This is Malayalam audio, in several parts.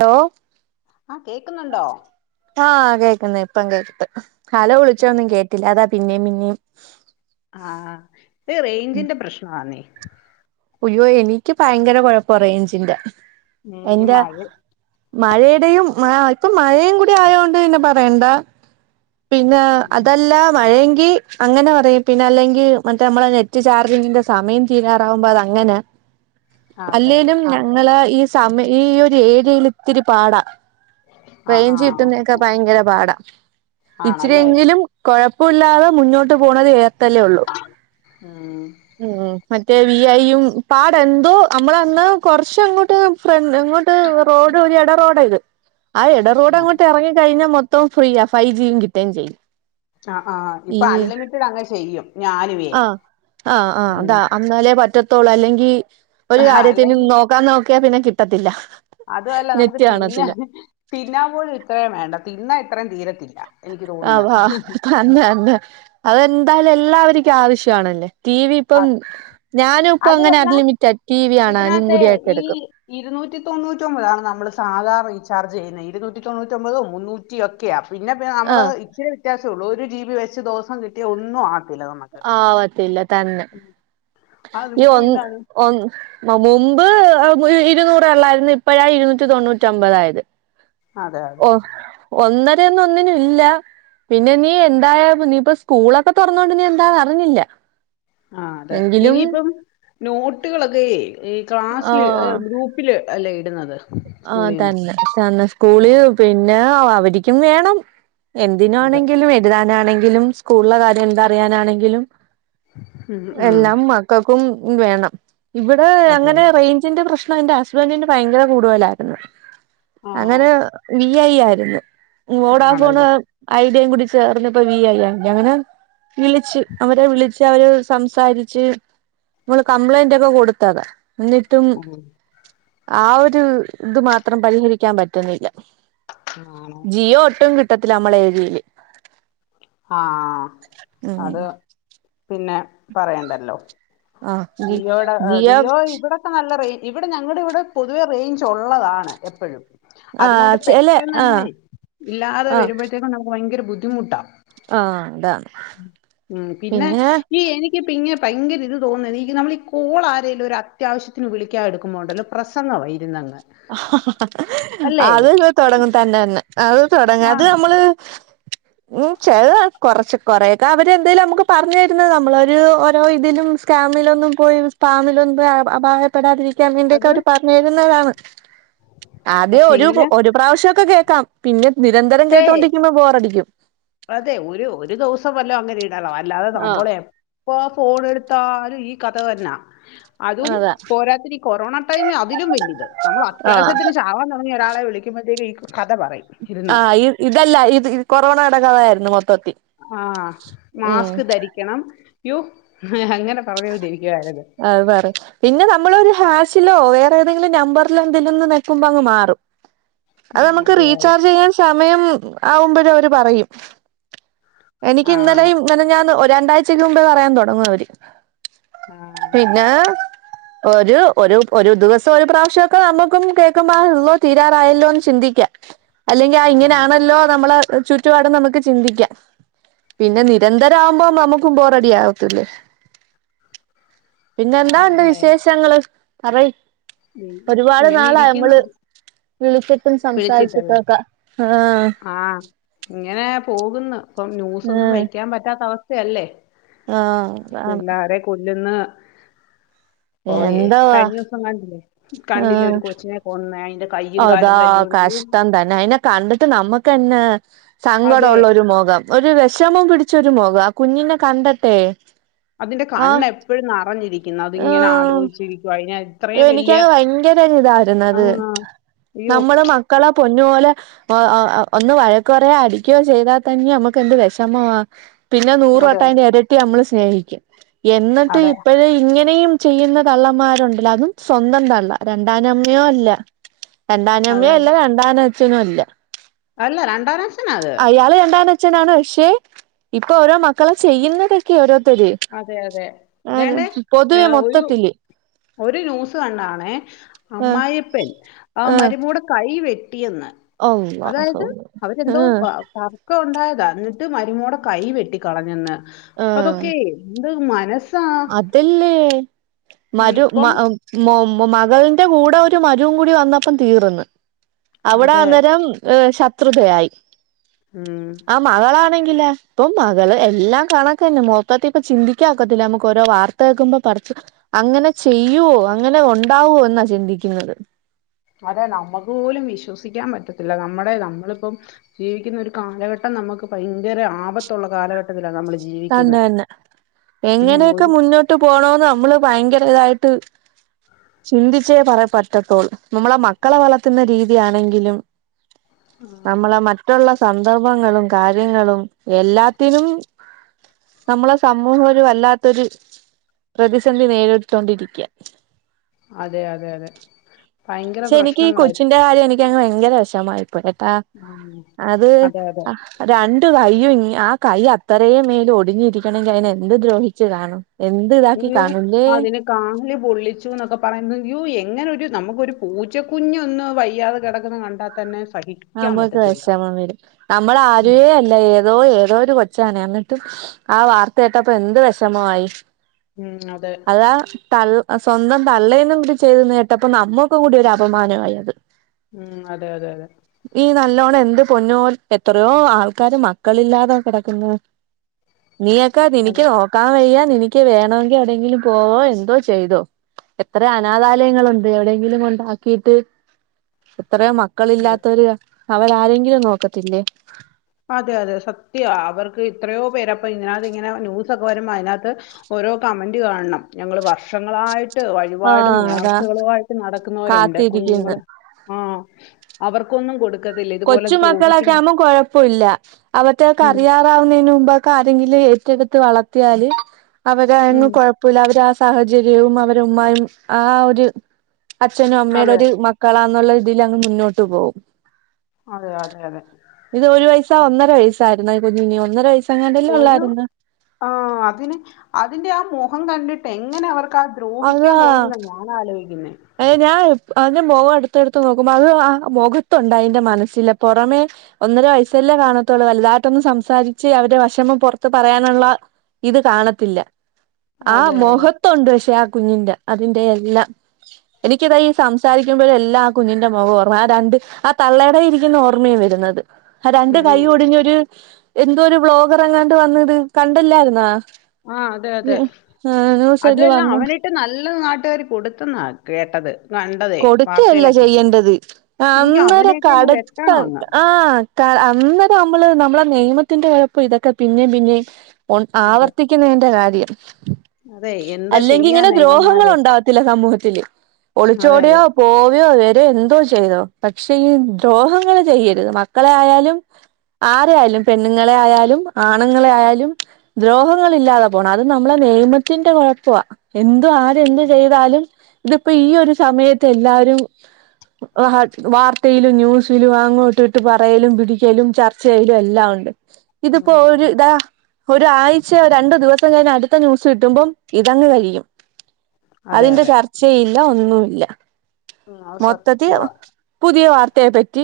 ഹലോ ആ കേക്കുന്നൊണ്ടോ പ്പം കേക്ണ്ട് ഹലോ വിളിചൊന്നും കേട്ടില്ല അത പിന്നേംപിന്നേം ആഹഇത് റേഞ്ചിന്റെ പ്രശ്ണാന്നെ അയ്യോ എനിക്ക് ഭയങ്കര കൊഴപ്പ റേഞ്ചിന്റെ ഉം ഈ എന്റെ മഴ മഴയുടെയും മാ മഴയും കൂടി ആയോണ്ട്ന്നെ ബ വേണ്ട പിന്നെ ഉം അതല്ല മഴേങ്കി ങ്കി അങ്ങനെ പറയ് പിന്നെ അല്ലെങ്കി മറ്റ് നമ്മള നെറ്റ് ചാർജിന്റെ സമയംതീരാറാകുമ്പൊ അതാ അങ്ങനാ അതെ അതെ അല്ലേലും ഞങ്ങള് ഈ സമയ ഈ ഒരു ഏരിയയിൽ ഇത്തിരി പാടാ ആഹ് റേഞ്ച് ആഹ് കിട്ടുന്നേക്കെ ഭയങ്കര പാടാ ആണല്ലേ ഇച്ചിരിയെങ്കിലും കൊഴ പ്പുല്ലാതെ മുന്നോട്ട് പോണത് ഏർടെലെ ഒള്ളു ഉം നിങ്ങളോ മ ദേ വീഅയ്യും പാടെന്തോ അമ്മളന്ന് കൊറച്ചങ്ങോട്ട് ഫ്രൺ ത്ങ്ങോട്ട് റോഡ് ഒര് എട റോഡയിത് ആ എട റോഡങ്ങോട്ട് എറങ്ങി കഴിഞ്ഞ മാെ തോം ഫ്രീയ ഫൈജി കിട്ടേ ചെയ്യും ആഹ് ആഹ് ഈ ഇപ്പൊ അൺലിമിറ്റഡ് അങ്ങ്ചെയ്യും ആഹ് ആഹ് ആഹ് അതാ എന്നന്നാലേ പറ്റ താേള് അല്ലെങ്കി ഒരു കാര്യത്തിനും നോക്കാ നോ റ്റ്യാ പിന്നെ കിട്ടത്തില്ല അതും അല്ല നെറ്റ് നമ്മക്ക് തിന്ന കാണത്തില്ല തിന്നാൻ പോലും ഇത്രേം വേണ്ട തിന്നാ ഇത്രയും തീരത്തില്ലാ ആഹ് വാ തന്നെ അന്നെ അതെന്തായാലും എല്ലാവ ര്ക്കാവശ്യവാണല്ലെ ആഹ് അങ്ങനെ അതുവല്ല അൺലിമിറ്റഡ് ടി വി കാണാനും ഇതിനകത്തെ കൂടിയായിട്ട് ഈ എടുക്കും ഇരുന്നൂറ്റി തൊണ്ണൂറ്റാെമ്പതാണ് നമ്മള് സാധാ റീച് ചാർജ് ചെയ്യ്ന്നെ ഇര്ന്നൂറ്റി തൊണ്ണൂറ്റൊമ്പതും മുന്നൂറ്റി ഒക്കെയാ പിന്നെപ്പ ഞമ്മള് ആഹ് ഇച്ചിരി വിത്യാസെ ഒള്ളൂ ഒര് ജീ ബി വെച്ച് ദോസം കിട്ട്യാ ഒന്നും ആ ആവത്തില്ല തന്നെ ഉം അതുകൊണ്ട് ഒന് പിന്നെ അത് ഒന്ത് മുമ്പ്.... ഒരു ഇരുന്നൂറേള്ളായിരുന്നു ഇപ്പഴാ ഇരുന്നൂറ്റി തൊണ്ണൂറ്റി അമ്പതായത് അതെ ഓ അതെ ഒന്ന് അന്ന് ഒന്നിനും ഇല്ല, പിന്നെ നീ എന്തായ നീപ്പ സ്കൂളൊക്കെ തൊറന്നൊണ്ട്നി എന്താന്ന് അറിഞ്ഞില്ല. ആ അതെ എങ്കിലും ഇനിയിപ്പം നോട്ടുകളൊക്കെയ് ഈ ക്ലാസ്സില് ഗ്രൂപ്പില് അല്ലേ ഇടുന്നത് ആ സ്കൂളിൽ നിന്ന് തന്നെ തന്നെ സ്കൂളി ആ പിന്നെ അ അവരിക്കും വേണം അതെ എന്തിനാണെങ്കിലും എത് രാനാണെങ്കി ലും സ്കൂൾലെ കാര്യം എന്താറിയാനാണെങ്കിലും ഉം, ഉം. എല്ലാം മക്കക്കും ഉം വേണം ഇവ്ടെ അതെ അങ്ങനെ അതെ റെയ്ഞ്ചിന്റെ പ്രശ് ന്റെ ഹസ്ബൻന്റിന് ഭയങ്കര കൂടുതലായിര്ന്ന് ആ അങ്ങനെ ഈ യ്‌യ്യായിരുന്നു വോഡാഫോൺ ആണല്ലേ അയ് യും കൂടി ചേർന്നപ്പ വിഅയ്യാം ഞങ്ങടെ വിളിച്ച് അവരെ വിളിച്ച് ര അവര് സംസാരിച്ച് മ്മള് കംപ്ലൈന്റ് ഒക്കെ കൊട്ത്തതാ ന്നിട്ടും ഉം, ആ ഒര് ഇത് ഇതു മാത്രം പരിഹരിക്കാൻ പറ്റ്ന്നില്ല ആണോ ജിയോ ഒട്ടും കി ട്ടത്തില് നമ്മളെഴുതിയില്ലേ ആ. അത് പിന്നെ പറയണ്ടല്ലോ ആ ജി ജിയോടെ ജിയോ ഇവിടൊക്കെ നല്ല റെയ് ഇവിടെ ഞങ്ങൾടെ ഇവിടെ പൊതുവെ റേഞ്ച് ഉള്ളതാണ് എപ്പഴും ആ അതുകൊണ്ട് ചെല ആ പെട്ടെന്നന്നെ ഇല്ലാതെ ആ വരുമ്പഴത്തേക്കും നമുക്ക് ഭയങ്കര ബു മുട്ട ആ താണ് ഉം, പിന്നെ പിന്നേ ഈ എനിക്കിപ്പോ ഇങ്ങനെ ഭയങ്കര ഇത് തോന്ന എനി ഇ നമ്മൾ ഈ കോൾ ആരേലും ഒരു അത്യാവശ്യത്തിന് വിളിക്കാ എടുക്കുമ്പോണ്ടല്ലോ പ്രസംഗവായിരുന്നങ്ങ് ഹ ഹ ഹ ഹ് അത് ഇത് തൊടങ്ങും തന്നെ അങ്ങ് അത് തുടങ്ങ് ആ അത് നമ്മള് ചില കൊറച്ച് കൊറെയെക്കാ അവര് എന്തേലും നമുക്ക് പറഞ്ഞു തരുന്നത് നമ്മൾ ഒരു ഓരോ ഇതിലും സ്കാമിലൊന്നും പോയി സ്പാമിലൊന്നും പോയി അപായപ്പെടാതിരി യ്ക്കാൻ വേണ്ടി അത് അവരു പറഞ്ഞു തരുന്നതാണ് ആദ്യ ഒരു ഒരു പ്രാവശ്യ ഒക്കെ കേ ക്കാം പിന്നെ നിരന്തരം അതെ കേട്ടോണ്ടിരിക്കുമ്പോ ബോറടിക്കും അതെ ഒരു ഒരു ദിവസം വല്ല അങ്ങനെ ഇടണം അ അല്ലാതെ ആഹ് നാമ്പോളെ പ്പൊ ഫോൺ എടുത്താലും ഈ കഥ തന്നാ അതും അതാ പോരാത്തിന് ഈ കൊറോണ ടൈമി അതിലും വലിയത് നമ്മൾ ആഹ് അത്യാവശ്യത്തിന് ചാകാ ൻ ഒരാളെ വിളിക്കുമ്പഴ്ത്തേക്ക കഥ പറയും ഇരുന്ന് ആഹ് ഈ ഇതല്ല ഇത് കൊറോണയുടെ കഥയായിരുന്നു മൊ ആ മാസ്ക് ധരിക്കണം യോ ഹേ അങ്ങനെ പറഞ്ഞോണ്ടിരിക്കും അത് പറ പിന്നെ നമ്മള്ളൊരു ഹാ ചിലോ വേറെ ഏതെങ്കിലും നമ്പറിലെന്തിലന്ന് നെക്കുമ്പങ്ങ് മാറും അത് ഉം, നമുക്ക് അതെ റീചാർജ് ചെയ്യാൻ സാ മയം ആവുമ്പഴും അവര് പറയും എനിക്ക് ആ ഇന്നലെയും മിനിഞ്ഞാന്ന് ഒറ്റ് രണ്ടാഴ്ചക്ക് മുമ്പേ പറയാൻ തൊടങ്ങും അവര് ആ പിന്നെ ഒരു ഒരു ഒരു ദിവസം ഒരു പ്രാവശ്യമൊക്കെ നമുക്കും കേൾക്കുമ്പല്ലോ ള്ളോ തീരാറായല്ലോന്ന് ചിന്തിക്കാം അല്ലെങ്കി ആ ഇങ്ങനെയാണല്ലോ നമ്മള് ചുറ്റുപാടും നമുക്ക് ചിന്തിക്കാം പിന്നെ നിരന്തര ആകുമ്പോ നമുക്കും ബോറെഡി ആവത്തില്ലേ? പിന്നെ എന്താ ഉണ്ട് ആണല്ലേ വിശേഷങ്ങള്? അറയ് ഉം, ഒരുപാട് ഇങ്ങനെ നാളായി ഇരിക്കുന്നു നമ്മള് വിളിച്ചിട്ടും സംസാരിച്ചിട്ടും വിളിച്ചിട്ടല്ലേ ഒക്കെ ആഹ് ആ ഇങ്ങനെ പോകുന്ന ഇപ്പം ന്യൂസ്‌ ഒന്നും വയ്ക്കാൻ പറ്റാത്ത അവസ് ക്കെ അല്ലേ? ആഹ ആണ് ഓയേ കഴിഞ്ഞ ദിവസം കണ്ടില്ലേ കണ്ടില്ലേ ആഹ് ഒരു കൊച്ചിനെ പോ [unintelligible] അതാ കഷ്ടം തന്നെ അയിനെ കണ്ടട്ട് നമ്മക്കന്നെ സങ്കടം അതെ ഉള്ള ഒരു മൊഖം ഒരു വെഷമം പിടിച്ചൊരു മോഖ ആ കുഞ്ഞിനെ കണ്ട്ട്ടെ അതിന്റെ കണ്ണ് എപ്പഴും നെറഞ്ഞിരിക ആ ഇത്രയും വലിയ എനിക്കങ്ങ് ഭയ്ങ്കര ആ ഇതായിരുന്നത് അയ്യോ നമ്മള് മക്കളെ പൊന്നുപോലെ ഒന്ന് വഴക്കുപറയോ അടിക്യോ ചെയ്താ തന്നെ നമുക്ക് എന്ത് വിഷമവാ പിന്നെ അതെ നൂറുവട്ടതിന്റെ ഇരട്ടി നമ്മള് സ്നേഹിക്കും. എന്നിട്ട് അതെ ഇപ്പഴെ ഇങ്ങ അങ്ങനെയും ചെയ്യുന്ന തള്ളമാരുണ്ടല്ല അതും സ്വന്തം തള്ള രണ്ടാനമ്മയോ അല്ല. അത് രണ്ടാനമ്മയും അല്ല രണ്ടാന ച്ചനു അല്ല അല്ല രണ്ടാനഛനാ അത് ഛനാണ് പക്ഷെ ഇപ്പൊ ഓരോ മക്കളും ചെയ്യുന്നതൊക്കെ ഓരോ അതെ അതെ ദേണ്ടെ പൊതുവെ ഒരു മൊത്തത്തില് ഒരു ന്യൂസ് കണ്ടാണേ ആ അമ്മായിപ്പൻ ആ മരുമോടെ കൈ [unintelligible] [unintelligible] അല്ലാഹ് അതായത് അവരെന്തോ ആഹ് തർക്കം ഉണ്ടായതാ ഇട്ട് മരുമോടെ കൈ വെട്ടി കളഞ്ഞെന്ന് ആഹ് എന്ത് മനസ് അതല്ലേ മരു മ ഇപ്പം മൊ മകൾന്റെ കൂടെ ഒരു മരൂ കൂടി വന്നപ്പം തീർന്ന് അവിടെ അതെ അന്നേരം ശ ത്രുതയായി ഉം ആ മകളാണെ ങ്കിലാ ഇപ്പൊ മകള് എല്ലാം കാണക്കന്നെ മൊത്തത്തി ഇപ്പം ചിന്തിക്കാനൊക്കത്തില്ല നമുക്ക് ക്കോരോ വാർത്ത കേൾക്കുമ്പോ പറച്ചു അങ്ങനെ ചെയ്യുവോ അങ്ങനെ ഉണ്ടാവുവോ എന്നാ ചിന്തിക്കുന്നത് അതെ നമുക്ക് പോലും വിശ്വസിക്കാൻ പറ്റത്തില്ല നമ്മുടെ നമ്മളിപ്പം ജീവിക്കുന്ന ഒരു കാലഘട്ടം നമുക്ക് ഭയങ്കര ആപത്തുള്ള കാലഘട്ട തന്നെ തന്നെ ഉം എങ്ങനെയൊക്കെ ഒരു മുന്നോട്ട് പോണൊന്ന് നമ്മള് ഭയങ്കര തായിട്ട് ചിന്തിച്ചേ പറ പറ്റത്തോള്ളു നമ്മളെ മക്കളെ വളർത്തുന്ന രീതിയാണെങ്കിലും നമ്മളെ മറ്റുള്ള സന്ദർഭങ്ങളും കാര്യങ്ങളും എല്ലാത്തിനും നമ്മളെ സമൂഹ ഒരു വല്ലാത്തൊരു പ്രതിസന്ധി നേരിട്ടൊണ്ടിരിക്ക അതെ അതെ അതെ ഭയങ്കര പക്ഷെ എനിക്കീ പ്രശ്നങ്ങളായി കൊച്ചിന്റെ കാര്യം എനിക്ക ഭയങ്കര വിഷമായിത് ട്ടാ ഉം അത് അതെ അതെ രണ്ടു കൈ അയ്യൊ ആ കൈ അത്രയും മേല ഒടിഞ്ഞിരിക്കണമെങ്കിൽ അതിനെ എന്ത് ദ്രോഹിച്ചു കാണും എന്ത് ഇതാക്കി കാണൂല്ലേ അതിനെ കാല് പൊള്ളിച്ചുന്നൊക്കെ പറയുന്നു എങ്ങനെ രു നമുക്കൊരു പൂച്ചക്കുഞ്ഞൊന്ന് വയ്യാതെ കെടക്കുന്ന കണ്ടാത്തന്നെ നമ്മക്ക് വെഷമം വരും നമ്മള് ആരുവെ അല്ല ഏതോ ഏതോ ഒരു കൊ- ച്ചാണെ എന്നിട്ട് ആ വാർത്ത കേട്ടപ്പ എന്ത് വെഷമായി ഉം അതെ അതാ തള്ള സ്വന്തം തള്ളേം കൂടി ചെയ്തെന്നു കേട്ടപ്പ നമ്മക്കും കൂടി ഒരു അപമാനമായി അത് ഉം അതെ അതെ അതെ. ഈ നല്ലോണം എന്ത് പൊന്നോല് എത്രയോ ആൾക്കാര് മക്കളില്ലാതെ കെടക്ക്ന്ന് നീയൊക്കെ [unintelligible] നോക്കാൻ വെയ്യ എനിക്ക് വേണമെങ്കിൽ എവിടെങ്കിലും പോവോ എന്തോ ചെയ്തോ എത്ര അനാഥാലയങ്ങളുണ്ട് എവിടെയെങ്കിലും കൊണ്ടാക്കിട്ട് എത്രയോ മക്കളില്ലാ അവരാരെങ്കിലും നോക്കത്തില്ലേ അതെ അതെ സത്ത്യാ അവർക്ക് എത്രയോ പേരെ അപ്പൊ ഇതിനകത്ത് ഇങ്ങനെ ന്യൂസൊക്കെ വരുമ്പോ അതിനകത്ത് ഓരോ കമന്റ് കാണണം ഞങ്ങള് വർഷങ്ങളായി ട്ട് വഴിപാടും ആഹ് അതാ നേർച്ചകളുവായിട്ട് നടക്കുന്നവരുണ്ട് കാത്തിരിക്കുന്നു കുഞ്ഞുങ്ങള് ആ അവർക്കൊന്നും കൊടു കൊച്ചു മക്കളക്കേ ആകുമ്പോ കൊഴ പ്പുല്ല അവറ്റക്ക് ഉം അറിയാറാവുന്നതിന് മുമ്പൊക്കെ ആരങ്കില് ഏറ്റെടുത്ത് വളർത്തിയാല് അവര് ഉം അഅങ്ങ് കൊഴപ്പല്ല അവര് ആ സാഹചര്യവും അവരുമ്മായും ആ ഒരു അച്ഛനും അമ്മയുടെ അതെ ഒരു മക്കളാ നുള്ള തിൽ അങ്ങ് മുന്നോട്ട് പോവും അതെ അതെ അതെ ഇത് ഒരു വയസാ ഒന്നര വയസ് ആയിരുന്നോ ഈ കുഞ്ഞിന് ഒന്നര വയസ് ഒരു ആ അതിന് അതിന്റെ ആ മുഖം കണ്ടിട്ട് എങ്ങനെ അവർ ക്കാ ദ്രോഹിക്കാൻ അതാ തോന്നിന്നാ ഞാൻ ആലോചിക്കുന്നെ ഏ ഞാൻ അതിന് മുഖം അടുത്ത് എടുത്ത് നോക്കുമ്പോ അതിന്റെ മുഖത്തുണ്ട് അതിന്റെ മനസ്സില് പുറമേ ഒന്നര വയസ്സല്ലേ കാണത്തുള്ളൂ വലുതായിട്ടൊന്നും സംസാരിച്ച് അവന്റെ വെഷമം പുറത്ത് പറയാനുള്ള ഇത് കാണത്തില്ല. ആ അതെ അതെ മൊഖത്തുണ്ട് പക്ഷെ ആ കുഞ്ഞിന്റെ അതിന്റെ എല്ലാ എനിക്കിതാ ഈ സംസാരിക്കുമ്പോഴല്ലാം ആ കുഞ്ഞിന്റെ മുഖം ഓർമ്മ ആ രണ്ട് ആ തള്ളയിടയിരിക്കുന്നതാ ഓർമ്മയി വരുന്നത്. ഹാ രണ്ട് ഉം കൈ ഒടിഞ്ഞരു എന്തോ ഒരു ബ്ലോഗർ അങ്ങാണ്ട് വന്നത് കണ്ടല്ലായിരുന്നോ? ആ അതെ അതെ ന്യൂസെല് അതെല്ലാം വന്നു അവനിട്ട് ന ല്ല നാട്ടുകാർ കൊടുത്തന്ന കേട്ടത്. കണ്ടതേ കൊടുക്കയല്ല വാർത്തയിലൊക്കെ ചെയ്യേണ്ടത് എനിക്ക് അന്നേരം അവനെയൊക്കെ അങ്ങ് കടത്ത വെട്ടണം അങ്ങ് ആ ത്ത അന്നേരം നമ്മള് നമ്മുടെ നിയമത്തിന്റെ കൊഴപ്പം ഇതൊക്കെ പിന്നെയും പിന്നെയും ഉ അതെ ആവർത്തിക്കുന്നതിന്റെ കാര്യം അതെ എന്താ അല്ലെങ്കിൽ ഇങ്ങനെ ചെയ്യാനാ ദ്രോഹങ്ങൾ ഇവന്മാര് ഉണ്ടാവത്തില്ല സമൂഹത്തില് ഒള് അതെ ചോടെയോ അതെ പോവയോ വരെയോ എന്തോ ചെയ്തോ പക്ഷെ ഈ ദ്രോഹങ്ങള് ചെയ്യരുത് മക്കളെ ആയാലും ആരെ ആയാലും പെണ്ണുങ്ങളെ ആയാലും ആണുങ്ങളെ ആയാലും ദ്രോഹങ്ങള് ഇല്ലാതെ പോണം അത് നമ്മളെ നിയമത്തിന്റെ കൊഴപ്പവാ എന്ത്‌ ആര് എന്ത് ചെയ്താലും. ഇതിപ്പോ ഈ ഒരു സമയത്ത് എല്ലാരും വാർത്തയിലും ന്യൂസിലും അങ്ങോട്ട് ഇട്ട് പറയലും പിടിക്കലും ചർച്ചചെയ്യലും എല്ലാം ഉണ്ട് ഇതിപ്പോ ഉം ഒരു ധാ ഒരാഴ്ച രണ്ടു ദിവസം കഴിഞ്ഞാ അടുത്ത ന്യൂസ് കിട്ടുമ്പം ഇതങ്ങ് കഴിയും. അതെ അതിന്റെ അതെ ചർച്ചയില്ല ഒന്നും ഇല്ല ഉം അത് മൊത്തത്തി സത്യവാ പുതിയ വർ ത്തെ പറ്റി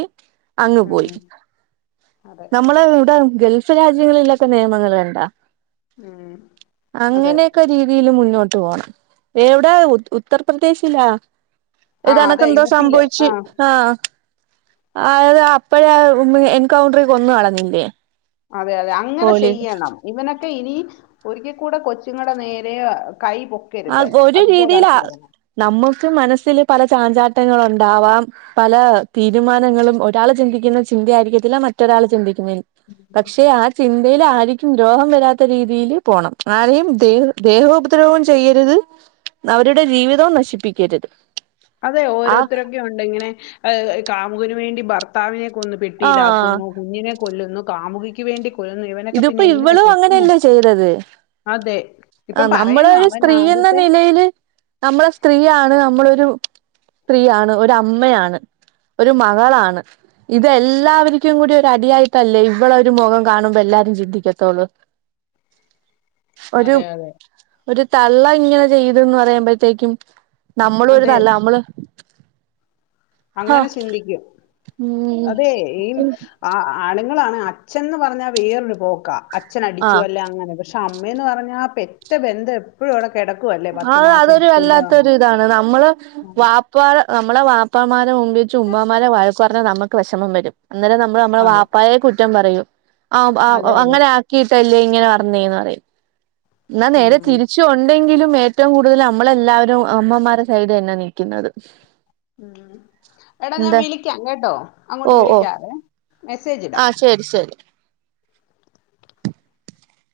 അങ്ങ് പോയി ഉം അതെ നമ്മളെ ഇവിടെ ഗൾഫ് രാജ്യങ്ങളിലൊക്കെ നിയമങ്ങള് കണ്ടാ ഉം അതെ അങ്ങനെയൊക്കെ രീതിയിലും ഉൺ ഇങ്ങോട്ട് പോണം എവിടാ ഉത് ഉത്തർപ്രദേശിലാ ആ ഇതനക്ക് അതെ എന്തോ യു പിയില് സംഭവിച്ചു ആ ആഹ് അത് അപ്പഴേ എൻകൗണ്ടറി കൊന്നു കളഞ്ഞില്ലേ അതെ അതെ അങ്ങനെ പോലീ ചെയ്യണം ഇവനൊക്കെ ഇനി ഒരിക്കൽ കൂടെ കൊച്ചുങ്ങളുടെ നേരെ ആഹ് കൈ ആ പൊക്കരുത് ഒരു രീതിയിലാ അതുപോലാക്കിഡണം നമ്മുക്ക് മനസ്സില് പല ചാഞ്ചാട്ടങ്ങളൊണ്ടാവാം പല തീരുമാനങ്ങളും ഒരാള് ചിന്തിക്കുന്ന ചിന്ത ആയിരിക്കത്തില്ല മറ്റൊരാൾ ചിന്തിക്ക [unintelligible] പക്ഷെ ആ ചിന്തയിൽ ആരി രു ദ്രോഹം വരാത്ത രീതിയില് പോണം ആരെയും ദേഹ് ദേഹോപദ്രവം ചെ ചെയ്യരുത് അവരുടെ ജീവിതവും നശിപ്പിക്കരുത് അതെ ആ ഓരോരുത്തരൊക്കെ യൊണ്ട് ഇങ്ങനെ ആഹ് കാ മുവിന് വേണ്ടി ഭർത്താവിനെ കൊന്ന് ആഹ് പെട്ടിയിലാക്കുന്നു കുഞ്ഞിനെ കൊല്ലുന്നു കാമുകിക്ക് വേണ്ടി കൊല്ലുന്നു ഇവനൊക്കെ ഇതിപ്പോ പിന്നെ എന്തിനാ ഇവളും കെട്ടുന്നത് അങ്ങനെല്ലേ ചെയ്തത് അതെ ആ ഇപ്പം നമ്മള് പറയുന്നു ഒരു അവൻ സ്ത്രീ എന്ന ആദ്യം നിലയില് നമ്മള് സ്ത്രീയാണ് നമ്മളൊ രു സ്ത്രീയാണ് ഒരു അമ്മയാണ് ഒരു മകളാണ് ഇതെല്ലാവരിക്കും കൂടി ഒരു അടിയായിട്ടല്ലേ ഇവളെ ഒരു മൊഖം കാണു എല്ലാരും ചിന്തിക്കത്തൊള്ളൂ ഒരു അതെ അതെ ഒരു തള്ള ഇങ്ങനെ ചെയ്തന്ന് പറയുമ്പഴത്തേക്കും നമ്മൾളൊരു അതെ തള്ള നമ്മള് ഹ അങ്ങനെ ചിന്തിക്കും ഉം അതെ ആണങ്കി നിങ്ങളാണ് അഛൻന്ന് പറഞ്ഞാൽ വേറൊരു പോക്ക അഛനടിച്ചു ആഹ് അല്ലേ അങ്ങനെ പക്ഷെ അമ്മേന്ന് പറഞ്ഞ ആ പെറ്റ ബന്ധം എപ്പോഴും ഇവിടെ അ അതൊരു വല്ലാത്ത ഒരു ഇതാണ് നമ്മള് വാപ്പാടെ നമ്മളെ വാ പ്പമാ മുമ്പി വെച്ച് ഉമ്മമാരെ വഴ പറഞ്ഞ നമുക്ക് വിഷമം വരും അന്നേരം നമ്മൾ നമ്മള ആ, അതെ വാപ്പായെ കുറ്റം പറയൂ ആ - അതെ അതെ അങ്ങനെ ആക്കിയിട്ടല്ലേ ഇങ്ങനെ പറഞ്ഞേന്ന് പറ എന്നാ നേരെ ഉം. തിരിച്ചു ഉണ്ടെങ്കിലും ഏറ്റവും കൂടുതൽ നമ്മളെല്ലാവരും അമ്മമാരുടെ സൈഡ് തന്നെ നിൽക്കുന്നത് ഉ എടാ ഞാൻ വിളിക്കാം കേട്ടോ ഓ അങ്ങോട്ട് ഓ വിളിക്കാവേ മെസ്സേജ് ഇടാം ആഹ് ശരി ശരി